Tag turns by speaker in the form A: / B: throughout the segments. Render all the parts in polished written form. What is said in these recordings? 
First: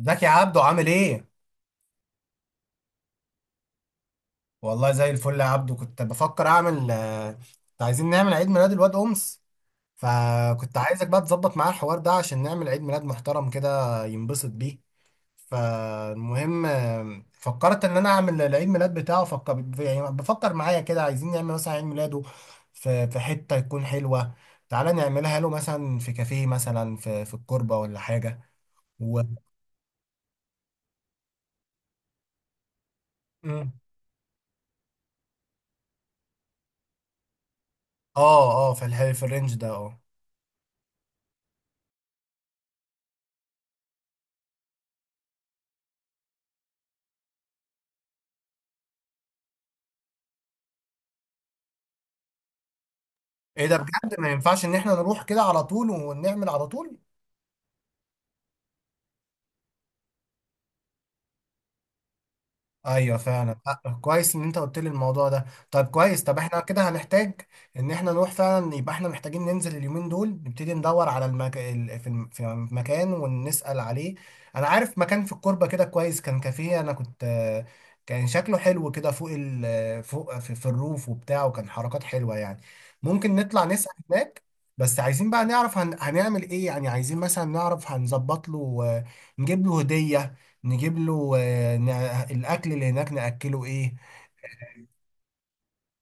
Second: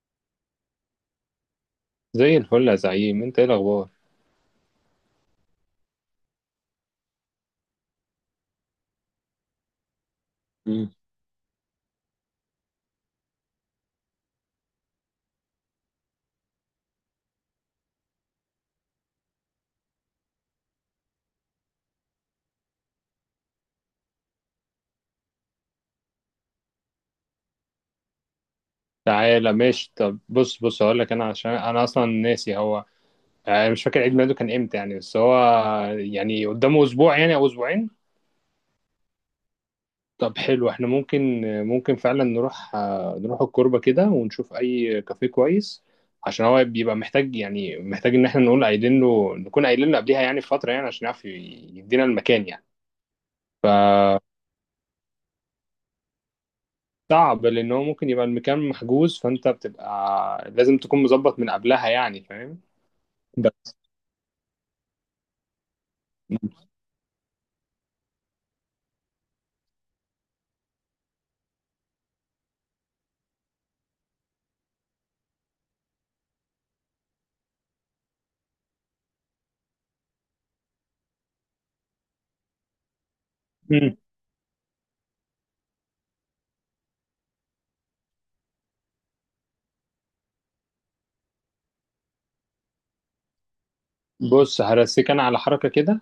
A: ازيك يا عبدو عامل ايه؟
B: زي الفل يا زعيم، انت ايه الاخبار؟
A: والله زي الفل يا عبدو كنت بفكر اعمل كنت عايزين نعمل عيد ميلاد الواد امس فكنت
B: مم.
A: عايزك بقى تظبط معاه الحوار ده عشان نعمل عيد ميلاد محترم كده ينبسط بيه. فالمهم فكرت ان انا اعمل العيد ميلاد بتاعه فكر يعني بفكر معايا كده عايزين نعمل مثلا عيد ميلاده في حتة تكون حلوة. تعالى نعملها له مثلا في كافيه مثلا في الكوربة ولا حاجة و...
B: تعالى ماشي، طب بص بص هقول لك، انا عشان انا اصلا ناسي هو
A: مم.
B: مش فاكر عيد ميلاده كان امتى، يعني بس هو يعني قدامه اسبوع، يعني او اسبوعين.
A: اه اه في الرينج ده اه.
B: طب حلو، احنا ممكن فعلا نروح الكوربة كده، ونشوف اي كافيه كويس. عشان هو بيبقى محتاج، يعني محتاج ان احنا نقول قايلين له نكون قايلين له قبليها، يعني بفترة، يعني عشان يعرف يدينا المكان يعني.
A: ايه
B: ف
A: ده بجد ما ينفعش ان احنا نروح كده على طول ونعمل على طول.
B: صعب لان هو ممكن يبقى المكان محجوز، فانت بتبقى لازم تكون مظبط من قبلها، يعني فاهم؟
A: ايوه فعلا.
B: بس.
A: كويس ان انت قلت لي الموضوع ده. طيب كويس طب احنا كده هنحتاج ان احنا نروح فعلا يبقى احنا محتاجين ننزل اليومين دول نبتدي ندور على المك... ال- في الم- في مكان ونسأل عليه. انا عارف مكان في الكوربة كده كويس كان كافيه انا كنت كان شكله حلو كده فوق في الروف وبتاع وكان حركات حلوة يعني ممكن نطلع نسأل
B: مم.
A: هناك. بس عايزين بقى نعرف هنعمل ايه يعني عايزين مثلا نعرف هنظبط له نجيب له هدية، نجيب له الاكل اللي هناك ناكله ايه.
B: بص، هرسيك انا على حركه كده.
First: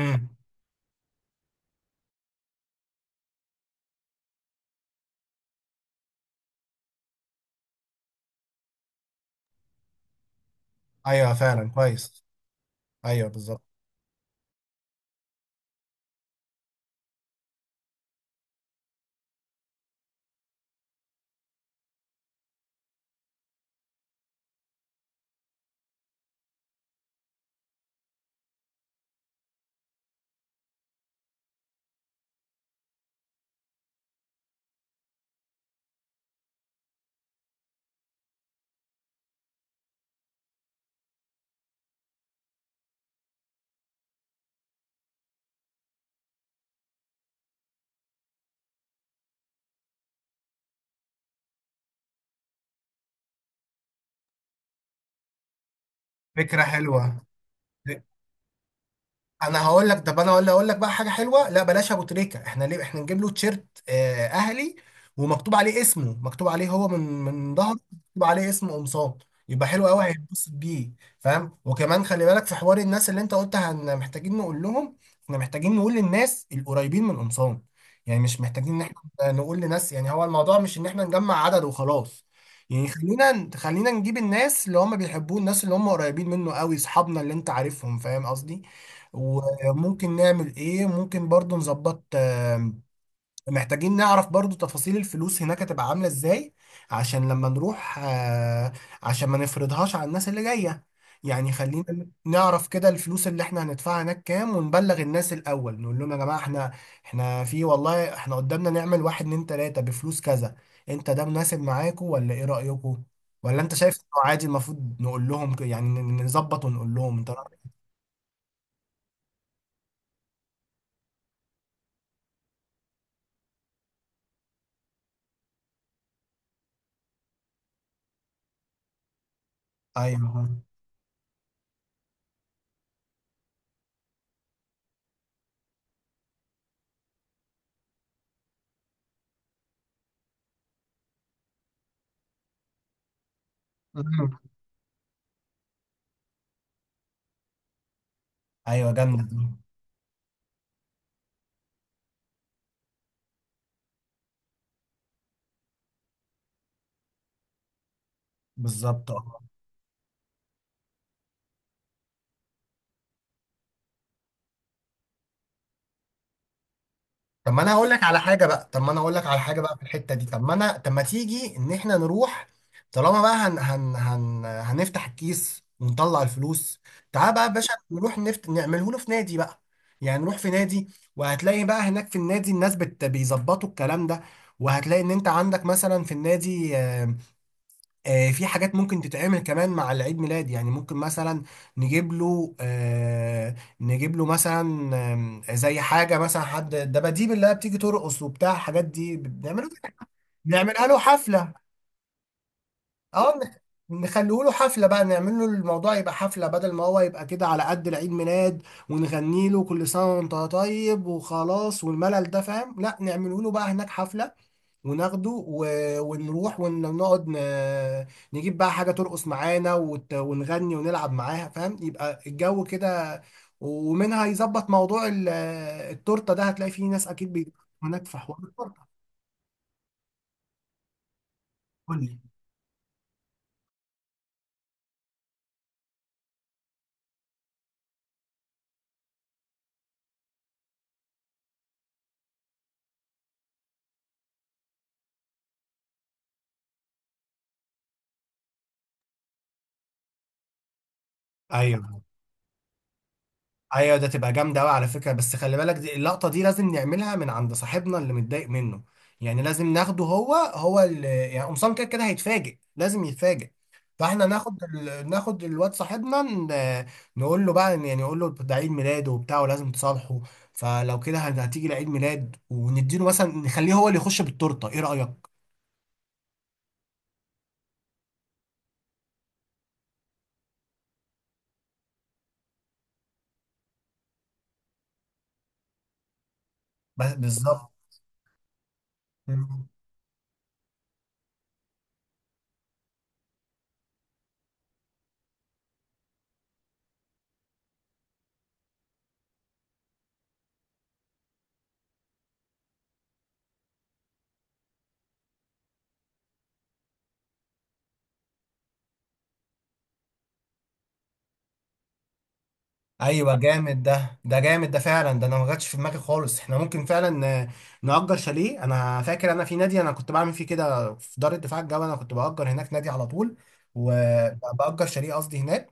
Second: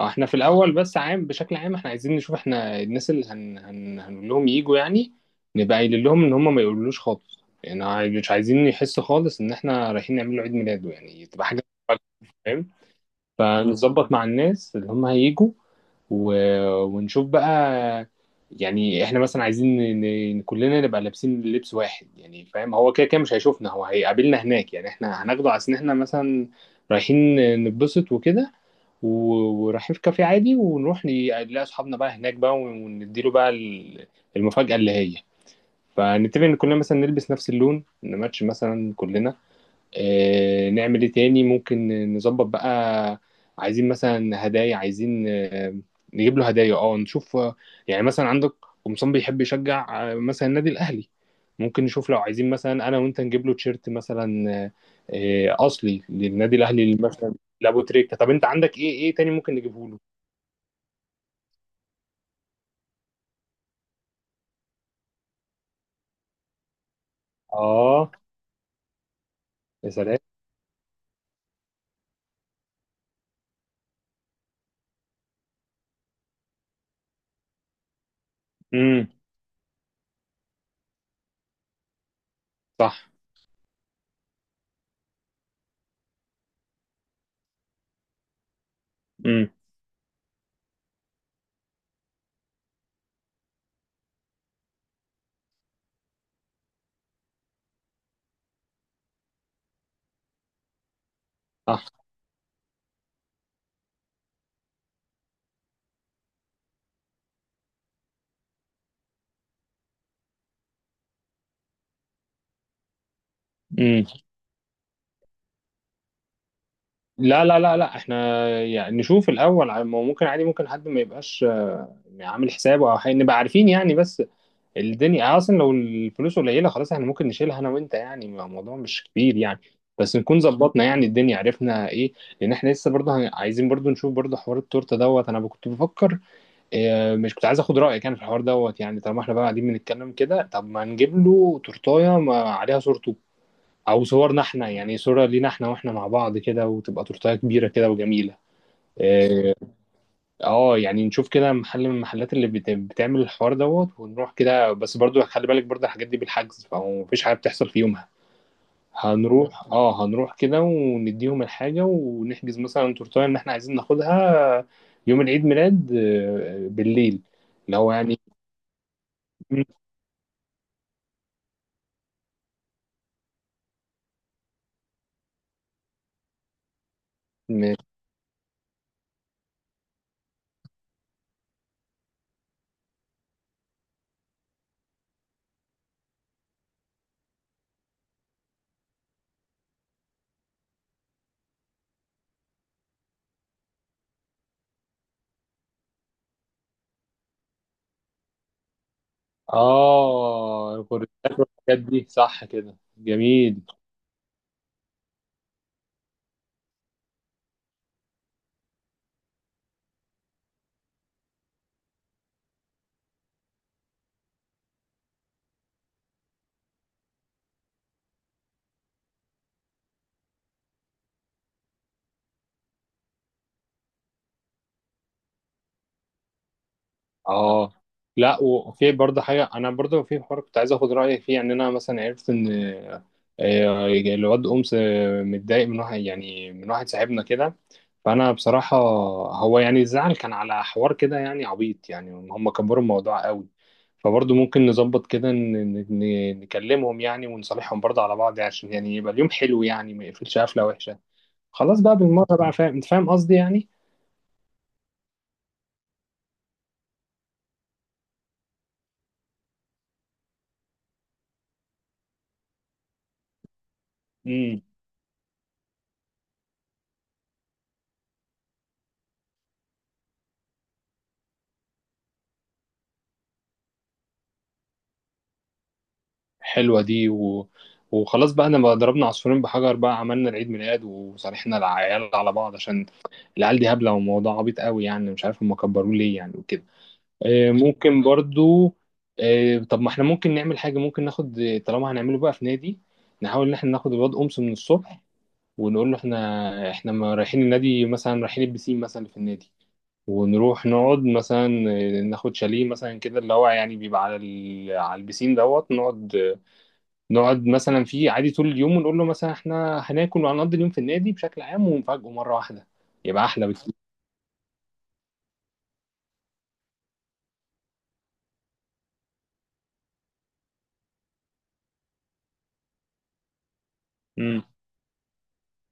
B: احنا في الاول، بس بشكل عام احنا عايزين نشوف احنا الناس اللي هنقول لهم يجوا يعني. نبقى قايلين لهم ان هم ما يقولوش خالص، يعني مش عايزين يحسوا خالص ان احنا رايحين نعمل له عيد ميلاده، يعني
A: ايوه
B: تبقى حاجه،
A: فعلا كويس.
B: فاهم؟
A: ايوه بالظبط.
B: فنظبط مع الناس اللي هم هيجوا، و... ونشوف بقى. يعني احنا مثلا عايزين كلنا نبقى لابسين لبس واحد، يعني فاهم، هو كده كده مش هيشوفنا، هو هيقابلنا هناك، يعني احنا هناخده على ان احنا مثلا رايحين نتبسط وكده، و... ورايحين في كافيه عادي، ونروح نلاقي اصحابنا بقى هناك بقى، ونديله بقى المفاجأة اللي هي. فنتفق ان كلنا مثلا نلبس نفس اللون، نماتش مثلا كلنا، نعمل ايه تاني ممكن نظبط بقى. عايزين مثلا هدايا، عايزين نجيب له هدايا، اه نشوف، يعني مثلا عندك قمصان بيحب يشجع مثلا النادي الاهلي. ممكن نشوف لو عايزين مثلا انا وانت نجيب له تيشيرت مثلا، اصلي للنادي
A: فكره
B: الاهلي اللي
A: حلوه.
B: مثلا لابو تريكه. طب انت عندك ايه تاني ممكن
A: انا
B: نجيبه
A: هقول لك
B: له؟
A: طب انا ولا اقول لك بقى حاجه حلوه، لا بلاش ابو تريكه، احنا ليه احنا نجيب له تيشيرت اهلي ومكتوب عليه اسمه، مكتوب عليه هو من ظهره
B: اه،
A: مكتوب عليه اسم قمصان، يبقى حلو
B: يا
A: قوي
B: سلام.
A: هيتبسط بيه. فاهم وكمان خلي بالك في حوار الناس اللي انت قلتها ان محتاجين نقول لهم، احنا محتاجين نقول للناس القريبين من قمصان، يعني مش محتاجين ان
B: امم.
A: احنا نقول لناس، يعني هو الموضوع مش ان احنا نجمع عدد وخلاص. يعني
B: صح.
A: خلينا نجيب الناس اللي هم بيحبوه، الناس اللي هم قريبين منه قوي، اصحابنا اللي انت عارفهم فاهم قصدي.
B: امم.
A: وممكن نعمل ايه، ممكن برضو نظبط محتاجين نعرف برضو تفاصيل الفلوس هناك هتبقى عاملة ازاي، عشان لما نروح عشان ما نفرضهاش على الناس اللي جاية. يعني
B: صح.
A: خلينا نعرف كده الفلوس اللي احنا هندفعها هناك كام ونبلغ الناس الاول نقول لهم يا جماعة احنا احنا في والله احنا قدامنا نعمل واحد اتنين تلاتة بفلوس كذا، انت ده مناسب معاكم ولا ايه رأيكم؟ ولا انت شايف
B: امم.
A: انه عادي المفروض نقول لهم نظبط ونقول لهم انت
B: لا، لا،
A: رأيك؟
B: لا، لا، احنا يعني نشوف الاول، ما هو ممكن عادي، ممكن حد ما يبقاش عامل حسابه او حاجة، نبقى عارفين يعني، بس. الدنيا يعني اصلا لو الفلوس قليله، خلاص احنا ممكن نشيلها انا وانت، يعني الموضوع مش كبير يعني. بس نكون
A: ايوه
B: ظبطنا يعني الدنيا، عرفنا ايه. لان احنا لسه برضه عايزين برضه نشوف برضه حوار التورته دوت، انا كنت بفكر. اه، مش كنت عايز اخد رايك يعني في الحوار دوت، يعني طالما احنا بقى قاعدين بنتكلم كده، طب ما نجيب له تورتايه ما عليها صورته، او صورنا احنا، يعني صورة لينا احنا واحنا مع بعض كده، وتبقى تورتايه كبيرة كده وجميلة.
A: ايوه جنب.
B: اه. يعني نشوف كده محل من المحلات اللي بتعمل الحوار دوت، ونروح كده، بس برضو خلي بالك برضو الحاجات دي بالحجز فمفيش حاجة بتحصل في يومها.
A: بالظبط اه.
B: هنروح كده، ونديهم الحاجة، ونحجز مثلا تورتايه ان احنا عايزين ناخدها يوم العيد ميلاد بالليل.
A: طب ما انا
B: اللي
A: هقول
B: هو
A: لك
B: يعني
A: على حاجه بقى، طب ما انا هقول لك على حاجه بقى في الحته دي، طب ما انا طب ما تيجي ان احنا نروح طالما بقى هن هن هن هنفتح الكيس ونطلع الفلوس. تعال بقى يا باشا
B: م-
A: نروح نعمله له في نادي بقى، يعني نروح في نادي. وهتلاقي بقى هناك في النادي الناس بيظبطوا الكلام ده. وهتلاقي ان انت عندك مثلا في النادي في حاجات ممكن تتعمل كمان مع العيد ميلاد، يعني ممكن مثلا نجيب له نجيب له مثلا زي حاجة مثلا حد الدباديب اللي هي بتيجي ترقص وبتاع، الحاجات دي بنعمله
B: اه،
A: نعملها له
B: الغرزات
A: حفلة.
B: والحاجات دي، صح كده
A: اه
B: جميل.
A: نخليه له حفلة بقى، نعمل له الموضوع يبقى حفلة بدل ما هو يبقى كده على قد العيد ميلاد ونغني له كل سنة وانت طيب وخلاص والملل ده فاهم، لا نعمله له بقى هناك حفلة وناخده و... ونروح ونقعد نجيب بقى حاجة ترقص معانا ونغني ونلعب معاها فاهم يبقى الجو كده. ومنها يظبط موضوع التورتة ده، هتلاقي فيه ناس أكيد بيجيبوا
B: اه.
A: هناك في حوار
B: لا، وفي
A: التورتة.
B: برضه حاجه، انا برضه في حوار كنت عايز اخد رايك فيه، يعني انا
A: قول
B: مثلا
A: لي.
B: عرفت ان الواد امس متضايق من واحد، يعني من واحد صاحبنا كده. فانا بصراحه هو، يعني الزعل كان على حوار كده يعني عبيط، يعني هم كبروا الموضوع قوي. فبرضه ممكن نظبط كده، نكلمهم يعني، ونصالحهم برضه على بعض، يعني عشان يعني يبقى اليوم حلو، يعني ما يقفلش قفله وحشه. خلاص بقى،
A: ايوه
B: بالمره بقى، فاهم انت، فاهم قصدي يعني.
A: ايوه ده تبقى جامده قوي على فكره، بس خلي بالك دي اللقطه دي لازم نعملها من عند صاحبنا اللي متضايق منه، يعني لازم ناخده هو اللي يعني قمصان كده كده هيتفاجئ لازم يتفاجئ. فاحنا ناخد الواد صاحبنا نقول له بقى، يعني نقول له ده عيد ميلاده وبتاع ولازم تصالحه، فلو كده هتيجي لعيد ميلاد ونديله مثلا نخليه هو اللي يخش بالتورته، ايه رايك؟
B: حلوة دي، وخلاص بقى، انا بقى ضربنا عصفورين بحجر، بقى عملنا العيد ميلاد وصالحنا العيال على بعض، عشان العيال دي هبلة وموضوع عبيط قوي، يعني مش عارف هم كبروه ليه يعني وكده.
A: بس بالظبط.
B: ممكن برضو، طب ما احنا ممكن نعمل حاجة، ممكن ناخد، طالما هنعمله بقى في نادي، نحاول ان احنا ناخد الواد أمس من الصبح. ونقول له احنا ما رايحين النادي مثلا، رايحين البسين مثلا اللي في النادي. ونروح نقعد مثلا، ناخد شاليه مثلا كده، اللي هو يعني بيبقى على على البسين دوت، نقعد مثلا فيه عادي طول اليوم، ونقول له مثلا احنا هناكل وهنقضي اليوم في النادي بشكل عام، ونفاجئه مرة واحدة. يبقى
A: ايوه
B: أحلى بكتير.
A: جامد ده، جامد ده فعلا، ده انا ما جاتش في دماغي خالص. احنا ممكن فعلا نأجر شاليه. انا فاكر انا في نادي انا كنت بعمل فيه كده في دار الدفاع الجوي، انا كنت بأجر هناك نادي على طول
B: امم.
A: وبأجر شاليه قصدي هناك.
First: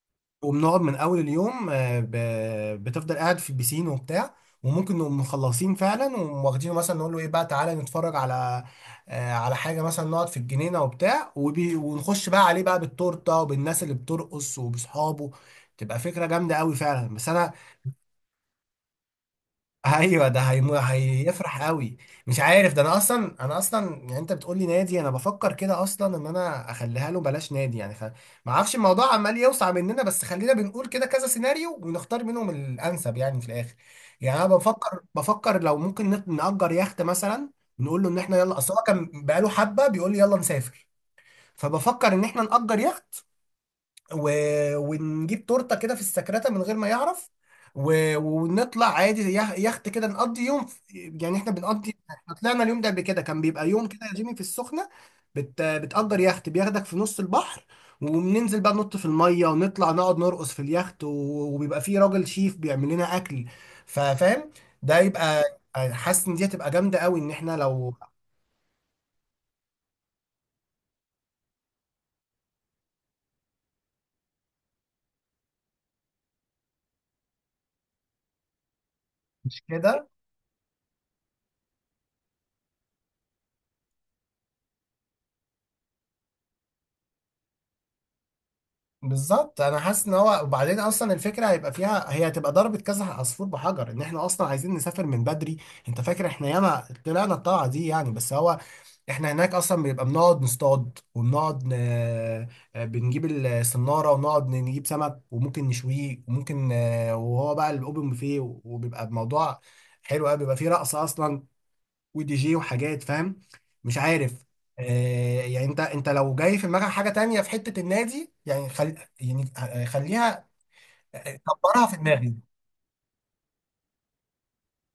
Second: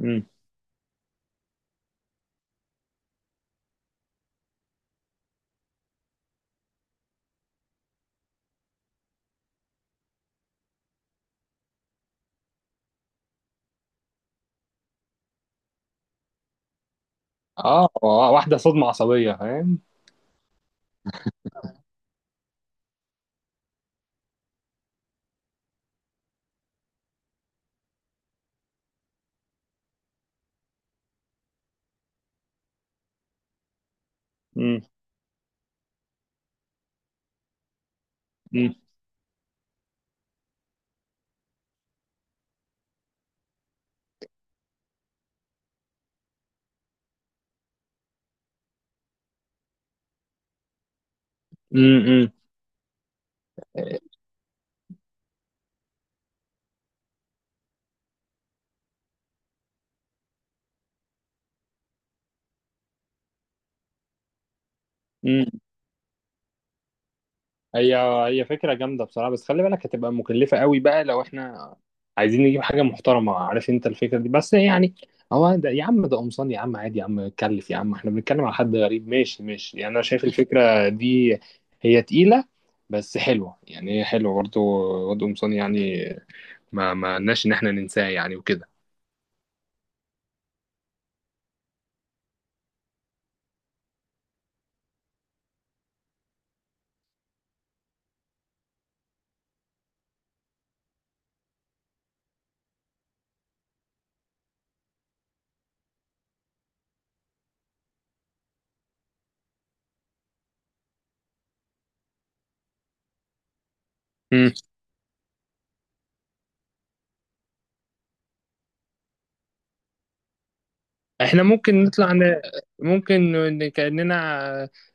B: امم.
A: وبنقعد من اول اليوم بتفضل قاعد في البيسين وبتاع. وممكن نقوم مخلصين فعلا وواخدينه مثلا نقول له ايه بقى تعالى نتفرج على على حاجه، مثلا نقعد في الجنينه وبتاع وبي ونخش بقى عليه بقى بالتورته وبالناس اللي بترقص وباصحابه. تبقى فكره جامده قوي فعلا بس انا.
B: اه. واحدة صدمة عصبية، فاهم.
A: ايوه ده هيفرح قوي. مش عارف ده انا اصلا، انا اصلا يعني انت بتقول لي نادي انا بفكر كده اصلا ان انا اخليها له بلاش نادي يعني ما اعرفش الموضوع عمال يوسع مننا، بس خلينا بنقول كده كذا سيناريو ونختار منهم الانسب يعني في الاخر. يعني انا
B: امم.
A: بفكر، بفكر لو ممكن نأجر يخت مثلا، نقول له ان احنا يلا، اصل
B: امم.
A: هو كان بقاله حبه بيقول لي يلا نسافر. فبفكر ان احنا نأجر يخت و... ونجيب تورته كده في السكرته من غير ما يعرف و... ونطلع عادي يخت كده نقضي يوم في... يعني احنا بنقضي،
B: امم.
A: احنا طلعنا اليوم ده قبل كده كان بيبقى يوم كده يا جيمي في السخنه، بتأجر يخت بياخدك في نص البحر وبننزل بقى ننط في الميه ونطلع نقعد نرقص في اليخت و... وبيبقى فيه راجل شيف بيعمل لنا اكل فاهم. ده يبقى
B: امم.
A: حاسس ان دي هتبقى جامده قوي ان احنا لو،
B: هي هي فكرة جامدة بصراحة، بس خلي بالك هتبقى مكلفة قوي بقى لو احنا عايزين نجيب حاجة محترمة، عارف انت الفكرة دي، بس يعني. هو ده يا عم، ده قمصان يا عم، عادي يا عم، اتكلف يا عم، احنا بنتكلم على حد غريب، ماشي
A: مش
B: ماشي، يعني انا
A: كده.
B: شايف الفكرة دي هي تقيلة. بس حلوة يعني، هي حلوة برضه، واد قمصان يعني، ما لناش ان احنا ننساه يعني وكده.
A: بالظبط انا حاسس ان هو، وبعدين اصلا الفكره هيبقى فيها، هي هتبقى ضربه كذا عصفور بحجر ان احنا اصلا عايزين نسافر من بدري. انت فاكر احنا ياما طلعنا الطلعه دي يعني، بس هو احنا هناك اصلا بيبقى بنقعد نصطاد وبنقعد ن... آه، بنجيب الصناره ونقعد نجيب سمك وممكن نشويه وممكن وهو بقى الاوبن بوفيه وبيبقى الموضوع حلو قوي، بيبقى فيه رقص اصلا ودي جي وحاجات فاهم. مش عارف آه، يعني انت لو جاي في دماغك حاجه تانية في حته النادي يعني خل... يعني آه، خليها،
B: احنا ممكن
A: كبرها في
B: نطلع
A: دماغي.
B: ممكن كأننا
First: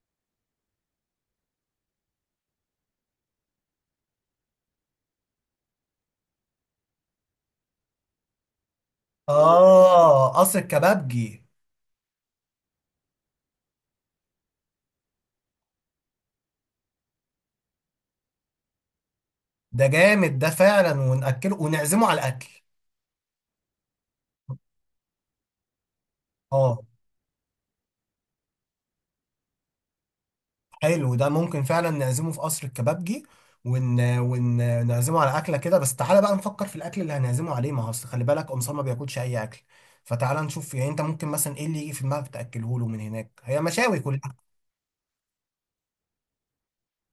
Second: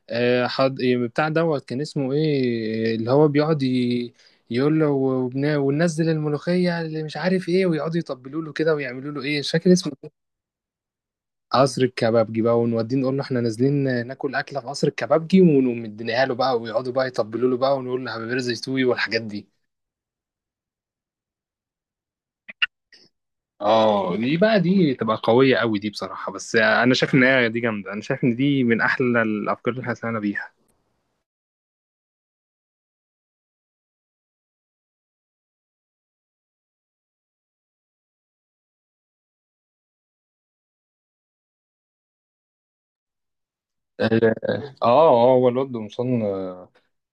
B: بتاع دوت كان اسمه ايه، اللي هو بيقعد يقول له وننزل الملوخية اللي مش عارف ايه، ويقعدوا يطبلوا له كده، ويعملوا له ايه، مش فاكر اسمه إيه.
A: اه قصر الكبابجي.
B: قصر الكبابجي بقى، ونوديه نقول له احنا نازلين ناكل أكلة في قصر الكبابجي، ونقوم مديناها له بقى، ويقعدوا بقى يطبلوا له بقى، ونقول له حبيبي رزق يستوي والحاجات دي.
A: ده جامد ده فعلا، ونأكله ونعزمه على الاكل.
B: اه، دي بقى، دي تبقى قوية قوي دي بصراحة، بس
A: اه
B: انا شايف ان هي دي جامدة، انا شايف ان دي من احلى الافكار اللي احنا طلعنا بيها.
A: حلو ده، ممكن فعلا نعزمه في قصر الكبابجي ونعزمه على اكله كده. بس تعالى بقى نفكر في الاكل اللي هنعزمه عليه، ما هو أصل خلي بالك قمصان ما بياكلش اي اكل. فتعالى نشوف يعني انت ممكن مثلا ايه اللي يجي في دماغك تاكله له من هناك، هي مشاوي كلها.
B: اه، اه، هو الواد قمصان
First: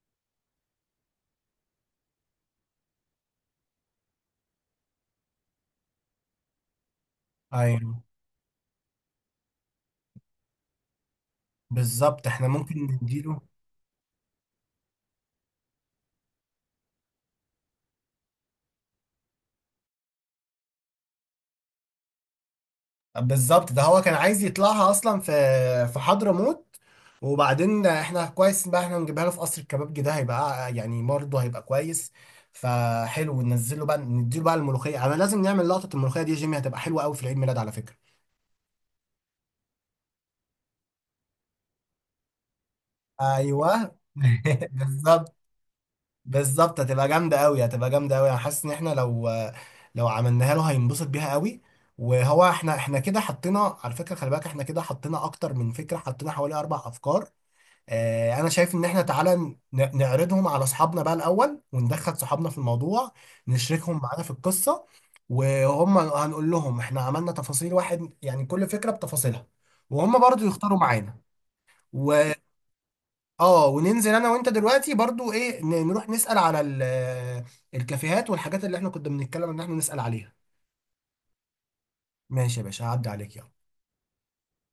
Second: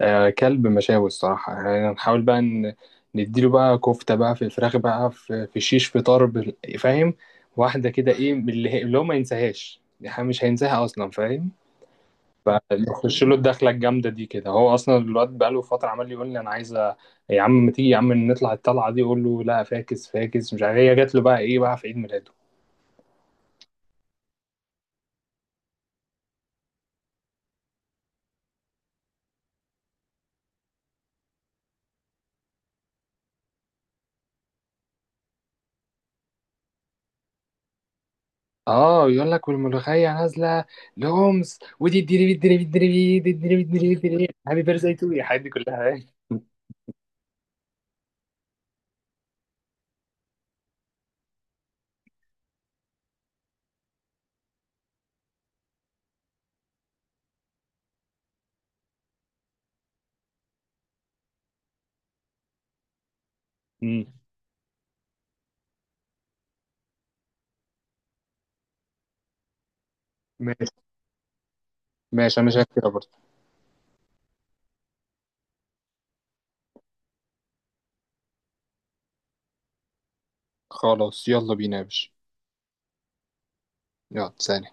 B: كلب مشاوي الصراحة يعني، هنحاول بقى نديله بقى كفتة بقى، في فراخ بقى، في شيش، في طرب فاهم. واحدة
A: ايوه
B: كده ايه من اللي هو ما ينساهاش، يعني مش هينساها اصلا فاهم.
A: بالظبط احنا ممكن
B: فنخش له
A: نديله.
B: الدخلة الجامدة دي كده، هو اصلا الواد بقاله فترة عمال يقول لي انا عايز يا عم ما تيجي يا عم نطلع الطلعة دي، اقول له لا، فاكس فاكس مش عارف إيه. هي جات له بقى ايه بقى في عيد ميلاده.
A: بالظبط ده هو كان عايز يطلعها اصلا في في حضرموت، وبعدين احنا كويس بقى احنا نجيبها له في قصر الكبابجي ده هيبقى يعني برضه هيبقى كويس. فحلو ننزله بقى نديله بقى الملوخيه، انا لازم نعمل لقطه الملوخيه دي يا جيمي، هتبقى حلوه قوي في العيد ميلاد على فكره.
B: اه، يقول لك والملوخيه نازله، لهمس ودي الدري الدري الدري دي الدري الدري
A: ايوه
B: الدري هابي بيرثداي تو
A: بالظبط.
B: الحاجات دي كلها
A: بالظبط هتبقى جامدة قوي، هتبقى جامدة قوي، انا حاسس ان احنا لو، لو عملناها له هينبسط بيها قوي. وهو احنا، احنا كده حطينا على فكرة خلي بالك احنا كده حطينا اكتر من فكرة، حطينا حوالي 4 افكار. اه انا شايف ان احنا تعالى نعرضهم على اصحابنا بقى الاول وندخل صحابنا في الموضوع، نشركهم
B: مم.
A: معانا في القصة. وهم هنقول لهم احنا عملنا تفاصيل واحد يعني كل فكرة بتفاصيلها وهم برضو
B: ماشي،
A: يختاروا معانا.
B: ماشي انا شايف كده برضه.
A: اه وننزل انا وانت دلوقتي برضو ايه نروح نسأل على الكافيهات والحاجات اللي احنا كنا بنتكلم ان احنا نسأل عليها.
B: خلاص يلا بينا يا باشا.
A: ماشي يا باشا هعدي عليك يلا.
B: يلا سلام.